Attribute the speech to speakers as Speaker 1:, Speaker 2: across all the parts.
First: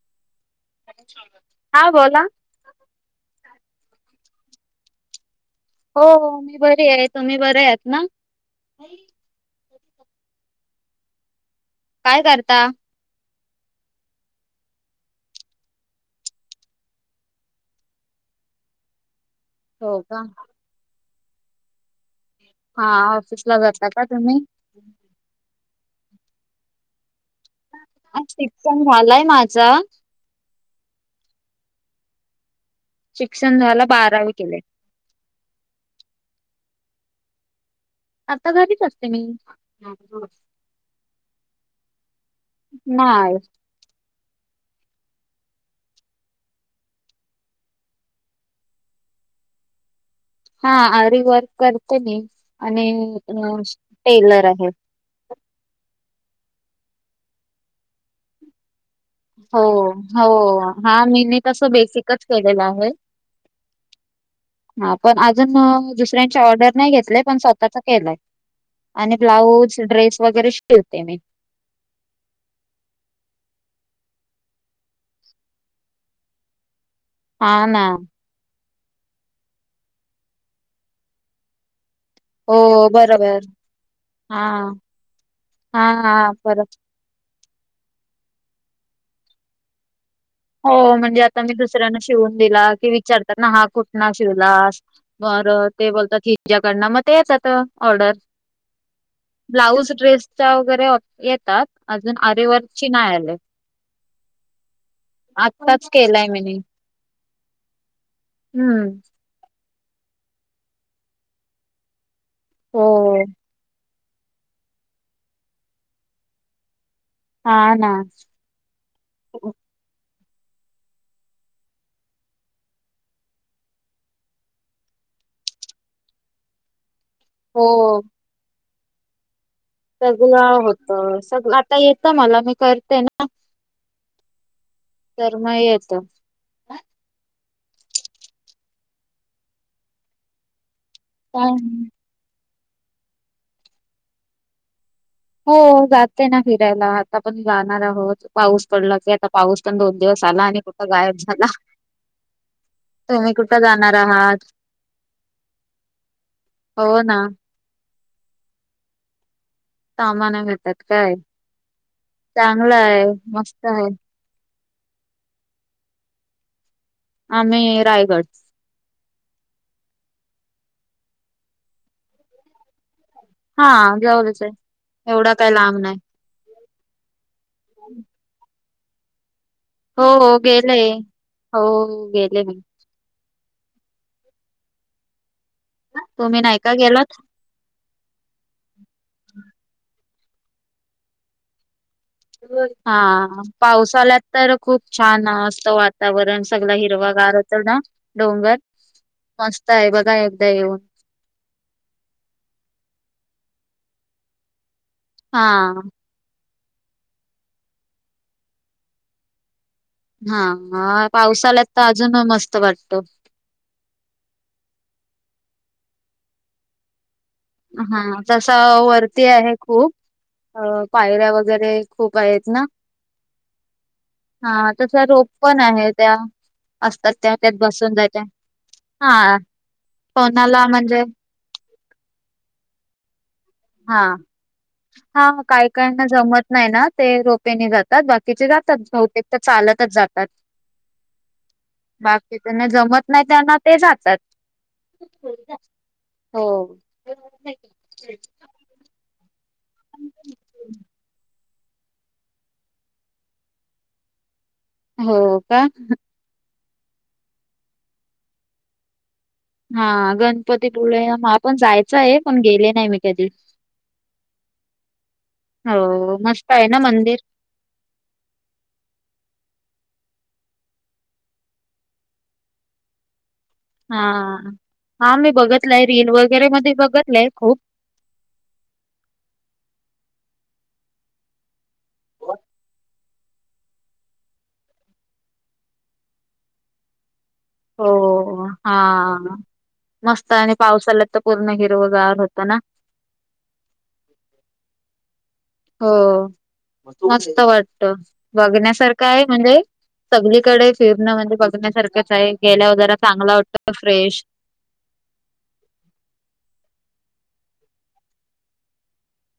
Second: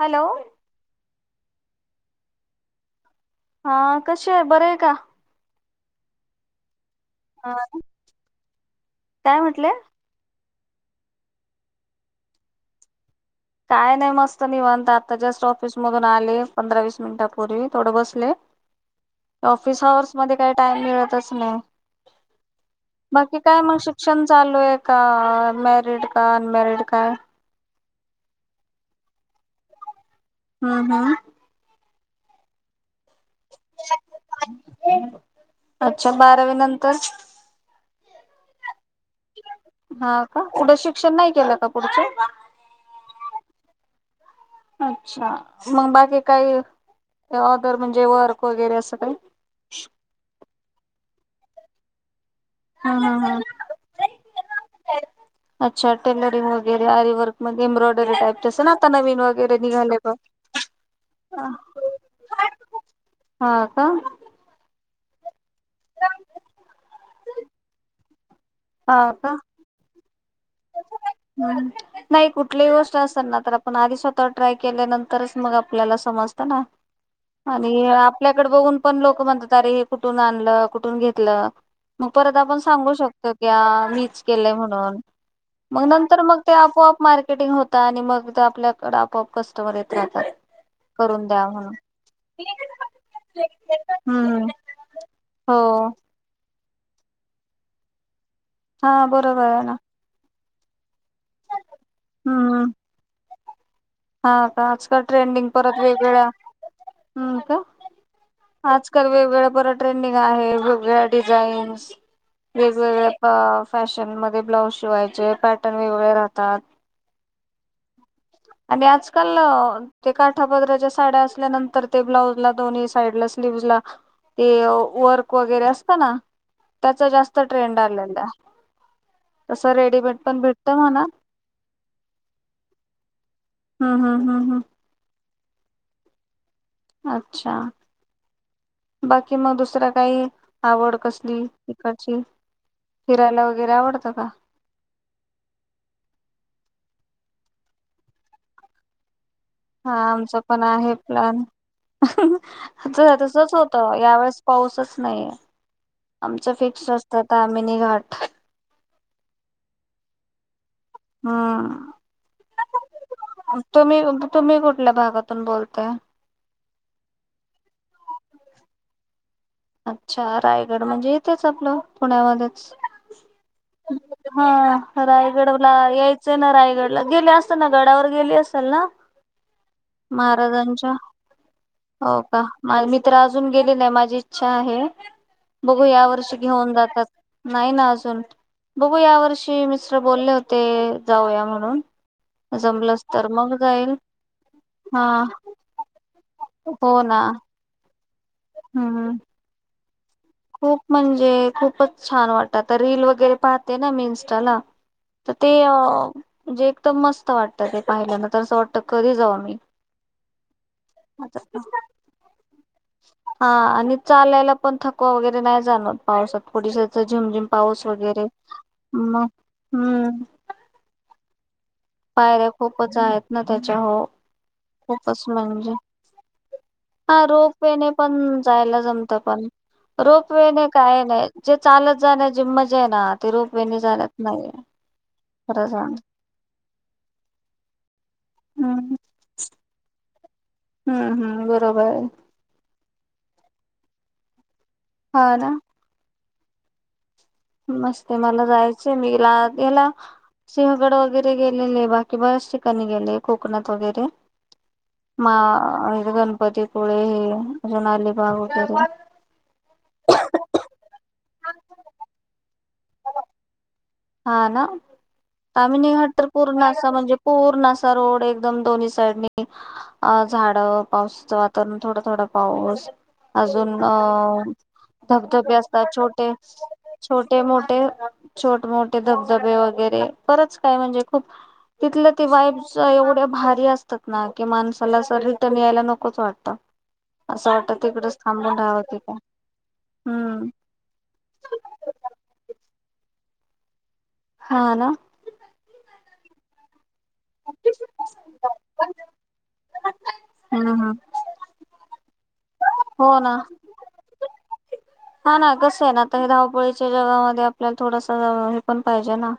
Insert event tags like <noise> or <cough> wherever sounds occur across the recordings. Speaker 1: Hello.
Speaker 2: हा बोला.
Speaker 1: हा कशी आहे बरंय का?
Speaker 2: हो हो मी बरीये तुम्ही बरेयत ना.
Speaker 1: काय म्हटले
Speaker 2: काय करता.
Speaker 1: काय नाही मस्त निवांत आता जस्ट ऑफिस मधून आले. पंधरा वीस मिनिटांपूर्वी थोडे बसले. ऑफिस
Speaker 2: हो
Speaker 1: अवर्स
Speaker 2: का
Speaker 1: मध्ये काही टाइम मिळतच नाही.
Speaker 2: हा
Speaker 1: बाकी
Speaker 2: ऑफिसला
Speaker 1: काय मग
Speaker 2: जाता का
Speaker 1: शिक्षण
Speaker 2: तुम्ही
Speaker 1: चालूये का? म मॅरीड का अनमॅरिड काये?
Speaker 2: आ शिक्षण झालाय माझ.
Speaker 1: हम्म हम्म
Speaker 2: शिक्षण झालं, बारावी केलय.
Speaker 1: तरच
Speaker 2: आता घरीच अस ते मी
Speaker 1: हा का पुढे शिक्षण नाही केलं का पुढच
Speaker 2: नाय. <inaudible>
Speaker 1: अच्छा, मग बाकी कायी? ऑदर म्हणजे वर्क वगैरे असं काही.
Speaker 2: हा, आरी वर्क करते मी. आणि
Speaker 1: हम्म हम्म
Speaker 2: अं टेलर आहे.
Speaker 1: हम्म अच्छा टेलरिंग वगैरे आरी वर्क मध्ये, एंब्रॉयडरी टाइप तस ना. ता नवीन वगैरे
Speaker 2: हो
Speaker 1: निघाले बग.
Speaker 2: हो हा मी मी तसं बेसिकच केलेलं आहे
Speaker 1: हा का?
Speaker 2: हा, पण अजून दुसऱ्यांची ऑर्डर नाही घेतले पण स्वतःच केलंय.
Speaker 1: हा
Speaker 2: आणि
Speaker 1: का
Speaker 2: ब्लाऊज, ड्रेस वगैरे शिवते
Speaker 1: <unintelligible>
Speaker 2: मी
Speaker 1: हम्म नाही कुठलीही गोष्ट असल ना तर आप पण आधी स्वतःवर ट्राय केल्यानंतरच मग आपल्याला समजत ना
Speaker 2: हा
Speaker 1: आणि
Speaker 2: ना
Speaker 1: आपल्याकड बघून पण लोक म्हणतात, अरे हे कुठून आणलं? कुठून घेतलं? मग परत
Speaker 2: हो
Speaker 1: आपण सांगू शकतो
Speaker 2: बरोबर
Speaker 1: की आ मीच
Speaker 2: हा
Speaker 1: केलंय म्हणून
Speaker 2: हा
Speaker 1: मग नंतर
Speaker 2: हा
Speaker 1: मग ते
Speaker 2: बरं
Speaker 1: आपोआप मार्केटिंग होत आणि मग ते आपल्याकड आपोआप कस्टमर येत राह
Speaker 2: हो, म्हणजे आता मी दुसऱ्यांना शिवून दिला की विचारतात ना, हा कुठना
Speaker 1: हम्म
Speaker 2: शिवलास? <unintelligible> अर
Speaker 1: हो.
Speaker 2: ते बोलतात हिज्याकडन, म ते यतात ऑर्डर
Speaker 1: हा, बरोबराय ना
Speaker 2: चा वगैरे ऑ येतात, अजून
Speaker 1: हम्म
Speaker 2: आरेवर्कची नाय आले.
Speaker 1: हा का? आजकाल ट्रेंडिंग परत
Speaker 2: आत्ताच
Speaker 1: वेगळ्या,
Speaker 2: केलाय मी नी
Speaker 1: हम् का?
Speaker 2: हम्म
Speaker 1: आजकाल वेगवेेगळ्या परत ट्रेंडिंग आहे, वेगवेगळ्या डिझाईन्स, वेगवेगळ्या
Speaker 2: हो
Speaker 1: पा फॅश शन मध्ये ब्लाउज शिवायचे, पॅटर्न वेगवेगळे राहतात.
Speaker 2: हा ना
Speaker 1: आणि आजकाल अ ते काठा पदराच्या साड्या असल्यानंतर ते ब्लाऊज ला दोन्ही साईड ला स्लीवज ला ते वर्क वगैरे असत ना, त्याचा जास्त ट्रेंड आलेलाय
Speaker 2: सगला होत,
Speaker 1: म्हणा
Speaker 2: सगल आता येतं मला मी करते ना
Speaker 1: ह, ह, ह, ह
Speaker 2: तर म येत.
Speaker 1: अच्छा! बाकी मग दुसर काही आवड कसली इकाची, फिरायला वगैरे आवडतं का?
Speaker 2: हो जाते ना फिरायला, आता पण जाणार आहोत पाऊस पडला की आता पाऊस पण
Speaker 1: हा
Speaker 2: दोन दिवस
Speaker 1: आमचा
Speaker 2: आला आणि
Speaker 1: पण
Speaker 2: कुठं
Speaker 1: आहे
Speaker 2: गायब
Speaker 1: प्लॅन
Speaker 2: झाला.
Speaker 1: <unintelligible>
Speaker 2: तुम्ही
Speaker 1: तसच
Speaker 2: कुठं
Speaker 1: होत,
Speaker 2: जाणार
Speaker 1: यावेेळेस
Speaker 2: आहात
Speaker 1: पाऊसच नाइये आमच फिक्स
Speaker 2: हो
Speaker 1: असत,
Speaker 2: ना
Speaker 1: तामिनी घाट
Speaker 2: आमाना भेततात काय?
Speaker 1: हम्म.
Speaker 2: चांगलाय्, मस्त आहे.
Speaker 1: कुटल्या भागातून बोलताय?
Speaker 2: आम्ही रायगड
Speaker 1: अच्छा! रायगड म्हणजे इथेच आपलं पुण्यामध्येच
Speaker 2: हा
Speaker 1: <unintelligible>
Speaker 2: जवळच आहे
Speaker 1: हा
Speaker 2: एवढा
Speaker 1: रायगड
Speaker 2: काही
Speaker 1: ला
Speaker 2: लांब नाही
Speaker 1: यायचंय ना रायगड ला गेले असन ना, गडावर गेली असल ना?
Speaker 2: हो हो गेले
Speaker 1: महाराजांच्या,
Speaker 2: हो
Speaker 1: हो का?
Speaker 2: गेले
Speaker 1: माल मी तर आज जून गेली नाही, माझी इच्छा आहे. बघू या वर्षी
Speaker 2: तुम्ही नाही
Speaker 1: घेऊन
Speaker 2: का
Speaker 1: जातात,
Speaker 2: गेलात
Speaker 1: नाही ना अजून, बघू या वर्षी मिस्टर बोलले होते, जाऊया म्हणून
Speaker 2: <unintelligible>
Speaker 1: जमलंच तर
Speaker 2: हा
Speaker 1: मग जाईल
Speaker 2: पावसाल्यात तर खूप
Speaker 1: हा
Speaker 2: छान असत वातावरण सगल
Speaker 1: हो
Speaker 2: हिरव
Speaker 1: ना
Speaker 2: गार होतं ना डोंगर,
Speaker 1: हम्म
Speaker 2: मस्त आहे बघ
Speaker 1: खूप म्हणजे खूपच छान वाटत आता रील वगैरे पाहते ना मी इंस्टाला त ते अ
Speaker 2: हा
Speaker 1: म्हणजे एकदम मस्त वाटत ते पाहिल्यांदा त असं वाटत कधी जाऊ आम्ही
Speaker 2: हाअ पावसाल्यात त अजून मस्त वाटत.
Speaker 1: हा आणि चालायला पण थकवा वगैरे नाही जाणवत पावसात <unintelligible> पाऊस
Speaker 2: हा
Speaker 1: वगैरे
Speaker 2: तस वरती
Speaker 1: मग
Speaker 2: आहे खूप,
Speaker 1: हम्म
Speaker 2: अ पायऱ्या वगैरे खूप
Speaker 1: पायऱ्या
Speaker 2: आहेत ना
Speaker 1: खूपच आहेत ना, त्याच्या हो
Speaker 2: हा तस
Speaker 1: खूपच
Speaker 2: रोप पण
Speaker 1: म्हणजे
Speaker 2: आहे त्या असतात
Speaker 1: हा
Speaker 2: त्या त्यात
Speaker 1: रोप वेे
Speaker 2: बसून जायच्या
Speaker 1: पण जायला जमत
Speaker 2: हा
Speaker 1: पण रोप वे
Speaker 2: कोणाला
Speaker 1: ने
Speaker 2: म्हणजे
Speaker 1: काय नाई, जे चालत जाण्यात जे मजा आय ना ते रोप वेने
Speaker 2: हा
Speaker 1: जाण्यात नाहीये.
Speaker 2: हा
Speaker 1: खरं
Speaker 2: काही
Speaker 1: सांग
Speaker 2: काहीना जमत नाही ना ते रोपेने जातात, बाकीचे जातात,
Speaker 1: हम्म
Speaker 2: बहुतेक त चालतच जातात.
Speaker 1: हम्म हम्म बरोबर आहे
Speaker 2: बाकीकी त्यांना जमत नाही त्यांना ते जातात
Speaker 1: हा ना
Speaker 2: हो
Speaker 1: मस्त मला जायचंय मीला याला सिंहगड वगैरे गेलेले बाकी बऱच ठिकाणी गेले कोकणात वगैरे मा
Speaker 2: हो का
Speaker 1: गणपतीपुळे हे अजून आलीबाग वगैरे
Speaker 2: हा गणपतीपुळे म पण जायचं आहे पण गेले नाही मी कधी
Speaker 1: हा ना आम्ही निघट
Speaker 2: हो
Speaker 1: तर
Speaker 2: मस्त
Speaker 1: पूर्ण
Speaker 2: आहे ना
Speaker 1: असा म्हणजे
Speaker 2: मंदिर
Speaker 1: पूर्ण असा रोड एकदम दोन्ही साईडनी अ झाड पावसाचं वातावरण थोडा थोडा पाऊस अजून अ
Speaker 2: हा. हा मी
Speaker 1: धबधबे
Speaker 2: बघितलंय
Speaker 1: असतात
Speaker 2: रील
Speaker 1: छोटे
Speaker 2: वगैरे मध्ये बघितलंय
Speaker 1: छोटे
Speaker 2: खूप
Speaker 1: मोठे छोट मोठे धबधबे वगैरे खरंच काय म्हणजे खूप तिथलं ते वाईब एवढे भारी असतात ना की माणसाला अस रिटर्न यायला नकोच वाटतं असं वाटत तिकडच
Speaker 2: हो
Speaker 1: थांबून
Speaker 2: हा
Speaker 1: राहावं की काय
Speaker 2: मस्त
Speaker 1: हम्म
Speaker 2: आणि पावसालात तर पूर्ण हिरवगावर होत ना
Speaker 1: हा ना
Speaker 2: हो मस्त वाटत बघण्यासारखं आहे म्हणजे
Speaker 1: हम्म
Speaker 2: सगळीकडे
Speaker 1: हम्म
Speaker 2: फिरणं म्हणजे बघण्यासारखंच आहे गेल्यावर जला
Speaker 1: हो ना
Speaker 2: चांगला वाटतो फ्रेश
Speaker 1: हा ना कसं आहे ना आता हे धावपळीच्या जगामध्ये आपल्याला थोडासा हे पण पाहिजे ना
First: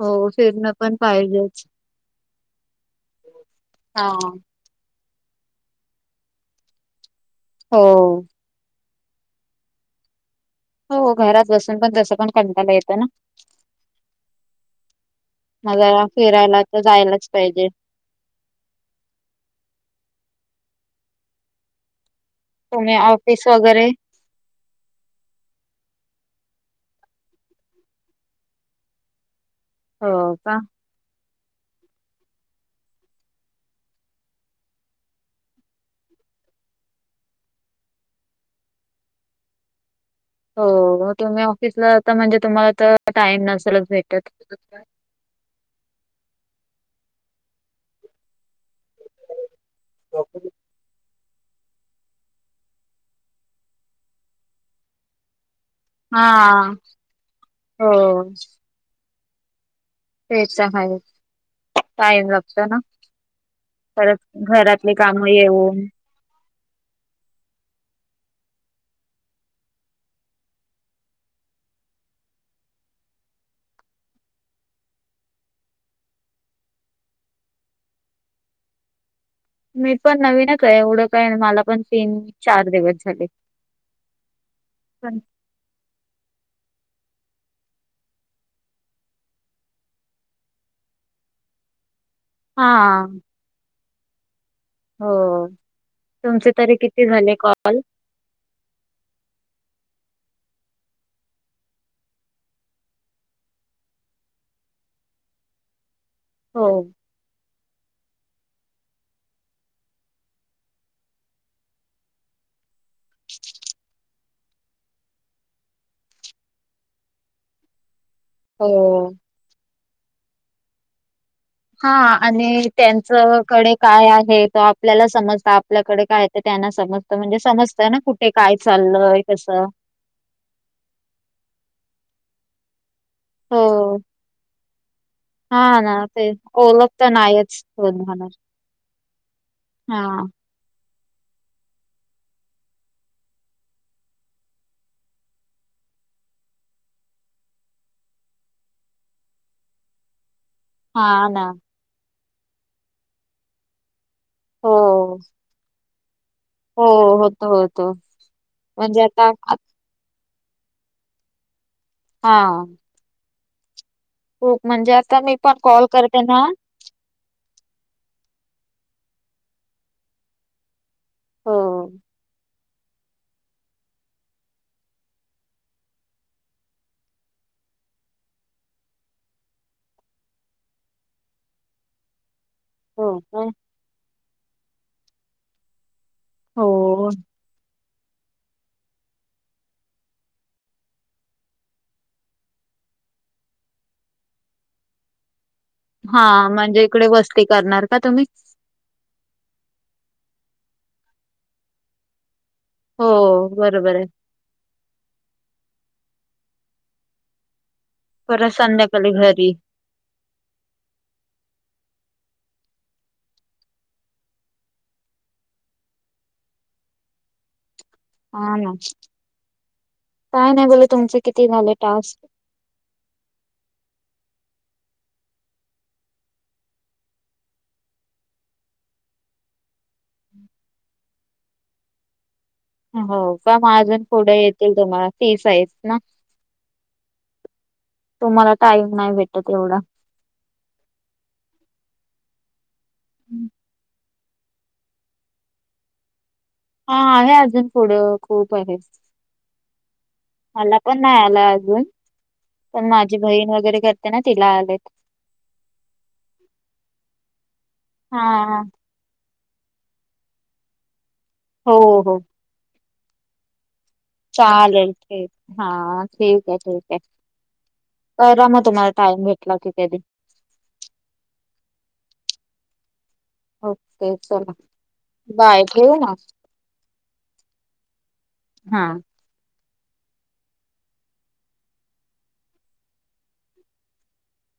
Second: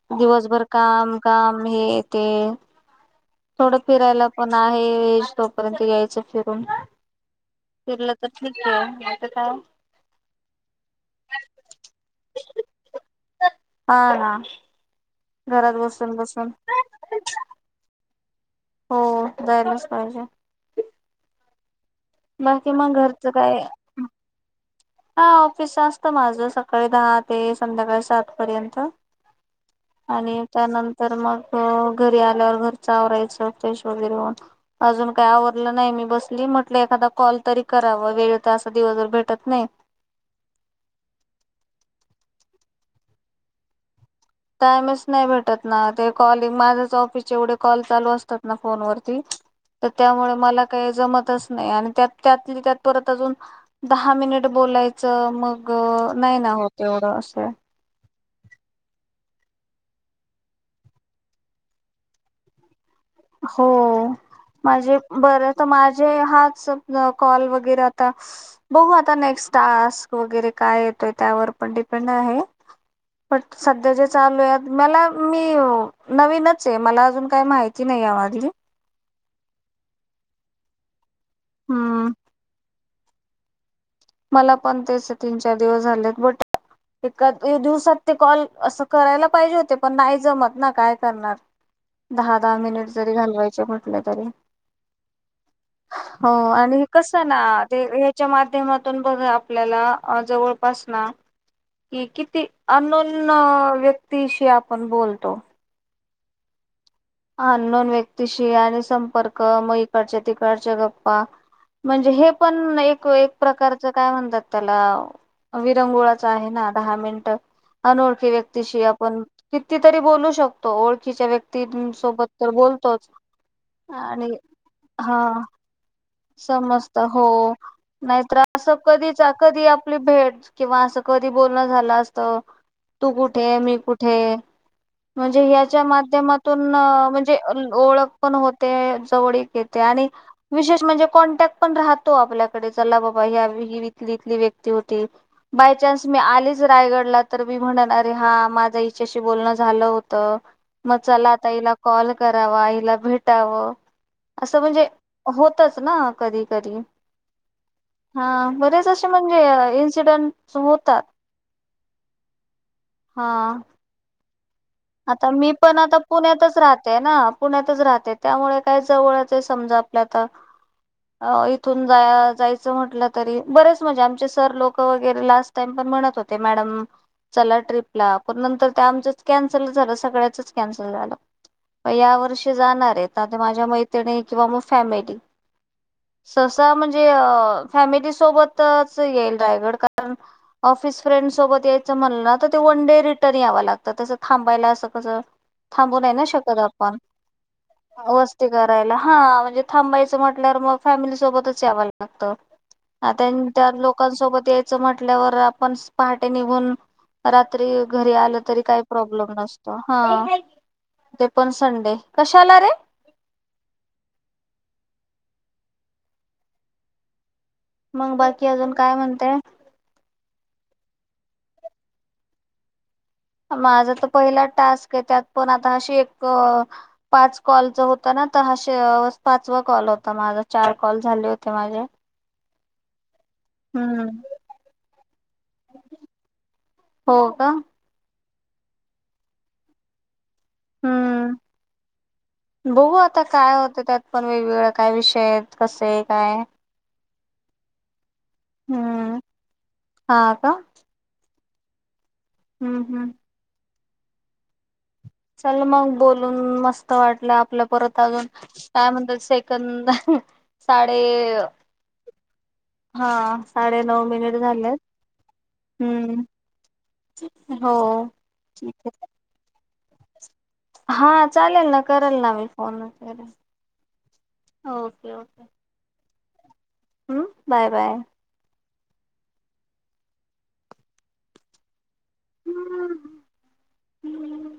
Speaker 2: हो
Speaker 1: दिवसभर
Speaker 2: फिरणं पण
Speaker 1: काम
Speaker 2: पाहिजेच
Speaker 1: काम हे ते थोडं
Speaker 2: हा
Speaker 1: फिरायला पण आहे तोपर्यंत यायचं फिरून
Speaker 2: हो
Speaker 1: फिरलं तर ठीक आहे का
Speaker 2: हो घरात बसून पण तस पण कंटायला येतं ना
Speaker 1: हा ना घरात
Speaker 2: मग जरा
Speaker 1: बसून बसून
Speaker 2: फिरायला तर जायलाच पाहिजे
Speaker 1: हो जायलाच पाहिजे बाकी
Speaker 2: तुम्ही
Speaker 1: मग घरचं
Speaker 2: ऑफिस
Speaker 1: काय
Speaker 2: वगैरे
Speaker 1: हा ऑफिस असत माझ स सकाळी दहा ते संध्याकाळी सात पर्यंत
Speaker 2: हो
Speaker 1: आणि
Speaker 2: का
Speaker 1: त्यानंतर मग घरी आल्यावर घरच आवरायचं फ्रेश वगैरे होन अजून काय आवरलं नाही मी बसली म आपण एखादा कॉल तरी करावा वेळ तर अस दिवसभर भेटत नाही
Speaker 2: हो तुम्ही ऑफिसला जाता म्हणजे तुम्हाला तर टाइम नसेलच भेटत
Speaker 1: टायमच नाही भेटत ना ते कॉलिंग माझ्याच ऑफिस एवढे कॉल चालू असतात ना फोनवर त्यामुळे मला का जमत नाही आणि त्या त्यात त्यात परत अजून दहा मिनिट बोलायचं मग ग
Speaker 2: हा
Speaker 1: नाही ना होत एवढं असं
Speaker 2: हो तेच आहे टाईम लागतो ना
Speaker 1: हो
Speaker 2: परत घरातली
Speaker 1: म्हणजे
Speaker 2: कामं
Speaker 1: बर तर
Speaker 2: येऊन
Speaker 1: माझे ह कॉल वगैरे आता बघू आता नेक्स्ट टास्क वगैरे काय येतोय त्यावर पण डिपेंड आहे पण सध्या जे चालू आहे मला मी नवीनच आहे मला अजून काय माहि ती नाही हो आतली
Speaker 2: मी पण नवीनच आहे एवढं काय मला पण
Speaker 1: हम्म
Speaker 2: तीन चार दिवस झाले.
Speaker 1: मला पण तेच तीन चार दिवस झालेत बट एका दिवसात ते कॉल असं करायला पाहिजे होते पण नाही जमत ना काय करणार दहा दहा मिनिट
Speaker 2: हा
Speaker 1: जरी घालवायचे म्हटले तरी
Speaker 2: हो
Speaker 1: हो
Speaker 2: तुमचे तरी
Speaker 1: आणि हे
Speaker 2: किती
Speaker 1: कस
Speaker 2: झाले
Speaker 1: ना
Speaker 2: कॉल?
Speaker 1: ते ह्याच्या माध्यमात बघा आपल्याला जवळपास ना कि किती अनोन व्यक्तीशी आपण बोलतो.
Speaker 2: हो.
Speaker 1: अननोन व्यक्तीशी आणि संपर्क मग इकडच्या तिकडच्या गप्पा म्हणजे हे पण एक एक प्रकारच काय म्हणतात त्याला विरंगुळाच आहे ना दहा मिनट अनोळ की व्यक्तीशी
Speaker 2: हो
Speaker 1: आपण किती तरी बोलू शकतो ओळखीच्या व्यक्ती
Speaker 2: हा
Speaker 1: सोबत तर
Speaker 2: आणि
Speaker 1: बोलतोच
Speaker 2: त्यांचकडे काय
Speaker 1: आणि
Speaker 2: आहे तो आपल्याला
Speaker 1: हा
Speaker 2: समजता आपल्याकडे काय तर त्यांना
Speaker 1: समजत
Speaker 2: समजतं
Speaker 1: हो
Speaker 2: म्हणजे समजतं ना
Speaker 1: नाही
Speaker 2: कुठे
Speaker 1: तर
Speaker 2: काय
Speaker 1: अस कधीच
Speaker 2: चाललंय
Speaker 1: कधी
Speaker 2: कसं
Speaker 1: आपली भेट किंवा असं कधी बोलणं झालं असतं. तू कुठे आहे मी
Speaker 2: हो
Speaker 1: कुठे आहे? म्हणजे
Speaker 2: हा
Speaker 1: ह्यच्या
Speaker 2: ना ते
Speaker 1: माध्यमातून
Speaker 2: ओळख तर
Speaker 1: म्हणजे
Speaker 2: नाहीच होत
Speaker 1: ओळख
Speaker 2: म्हणून
Speaker 1: पण होते जवळीेक येते.
Speaker 2: हा
Speaker 1: आणि विशेष म्हणजे कॉन्टॅक्ट पण राहतो आपल्याकडे चला बाबा ह्या ही इथली व्यक्ती होती माझ्या जस्ट मी आलीच रायगडला तर मी म्हणणार अरे हा माझ हीच्याशी बोलणं झालं होत. मग
Speaker 2: हा
Speaker 1: चला
Speaker 2: ना
Speaker 1: आता हिला कॉल करावा हिला भेटाव असं
Speaker 2: हो
Speaker 1: म्हणजे होत कधी कधी
Speaker 2: हो होतो होतो
Speaker 1: हा बरेच
Speaker 2: म्हणजे
Speaker 1: असे
Speaker 2: आता आ-
Speaker 1: म्हणजे इन्सिडेंट सुमूतात
Speaker 2: हा.
Speaker 1: हा.
Speaker 2: खूप म्हणजे
Speaker 1: आता मी पण
Speaker 2: कॉल
Speaker 1: आता
Speaker 2: करते ना
Speaker 1: पुण्यातच राहते ना पुण्यातच राहते त्यामुळे काय जवळच आहे समजा आपल्या आता
Speaker 2: हो
Speaker 1: इथून जाया जायचं. च म्हटलं तरी बरेच म्हणजे आमचे सर लोक वगैरे लास्ट टाईम पण म्हणत होते मॅडम चला ट्रीपला पण नंतर त्या आमच्याच कॅन सल झालं सगळ्याचच कॅन्सल झालं म यावर्षी जाणार आहेत
Speaker 2: हो
Speaker 1: ते आता
Speaker 2: काय
Speaker 1: माझ्या मैत्रिणी किंवा मग फॅमिली सहसा म्हणजे
Speaker 2: हो
Speaker 1: अ फॅमिली सोबतच येईल रायगड कारण ऑफिस फ्रेंड सोबत यायचं म्हणल तर तेवढ वन डे रिटर्न याव लागत तस थांबायला असं कस थांबूू नाही ना
Speaker 2: हा
Speaker 1: शकत
Speaker 2: म्हणजे
Speaker 1: आपण
Speaker 2: इकडे वस्ती करणार का तुम्ही
Speaker 1: वस्ती करायला. हा म्हणजे थांबायचं म्हटल्यार मग फॅमिली सोबतच याव लागतं. त्यां
Speaker 2: हो
Speaker 1: त्या
Speaker 2: बरोबर आहे
Speaker 1: लोकांसोबत यायचं म्हटल्यावर आपण प टे निघून रात्री घरी आल
Speaker 2: परत
Speaker 1: तरी काय
Speaker 2: संध्याकाळी
Speaker 1: प्रॉब्लेम
Speaker 2: घरी
Speaker 1: नसतो हा ते पण संडे कशाला रे मग बाकी
Speaker 2: हा ना
Speaker 1: अजून काय म्हणतेय?
Speaker 2: काय नाही बोलले तुमचे किती झाले टास्क?
Speaker 1: माझा तर पहिला टास्क आहे त्यात पण आता अशी एक पाच कॉलच होत ना आता हा शे पाचवा कॉल होता माझा चार कॉल झाले होते माझे
Speaker 2: हम्म बरं बगा अजून
Speaker 1: हम्म
Speaker 2: पुढे येतील तुम्हाला तीस आहेत ना
Speaker 1: हो का
Speaker 2: तुम्हाला टाईम नाही भेटत एवढा
Speaker 1: हम्म बघू आता काय होत त्यात पण वेगवेगळे काय विषय आहेत कस आहे काय
Speaker 2: हा आहे अजून पुढं खूप आहे
Speaker 1: हम्म हा का
Speaker 2: मला पण नाही आला
Speaker 1: हम्म
Speaker 2: पण
Speaker 1: हम्म
Speaker 2: माझी बहीण वगैरे करते ना तिला आलेत
Speaker 1: चल मग बोलून मस्त वाटलं आपल्या परत अजून
Speaker 2: हा
Speaker 1: काय म्हणत कध साडे
Speaker 2: हो हो
Speaker 1: हा साडेत
Speaker 2: चालेल ठीक हा
Speaker 1: हम्म
Speaker 2: ठीक आहे ठीक आहे
Speaker 1: हो
Speaker 2: करा मग
Speaker 1: ठीक
Speaker 2: तुम्हा
Speaker 1: आहे
Speaker 2: टाम घला क <unintelligible>
Speaker 1: हा चालेल ना करल ना मी फोन वगैरे
Speaker 2: ओके चला
Speaker 1: ओके ओके
Speaker 2: बाय ठेवू ना
Speaker 1: हम्म बाय बाय
Speaker 2: हा
Speaker 1: हम्म हम्म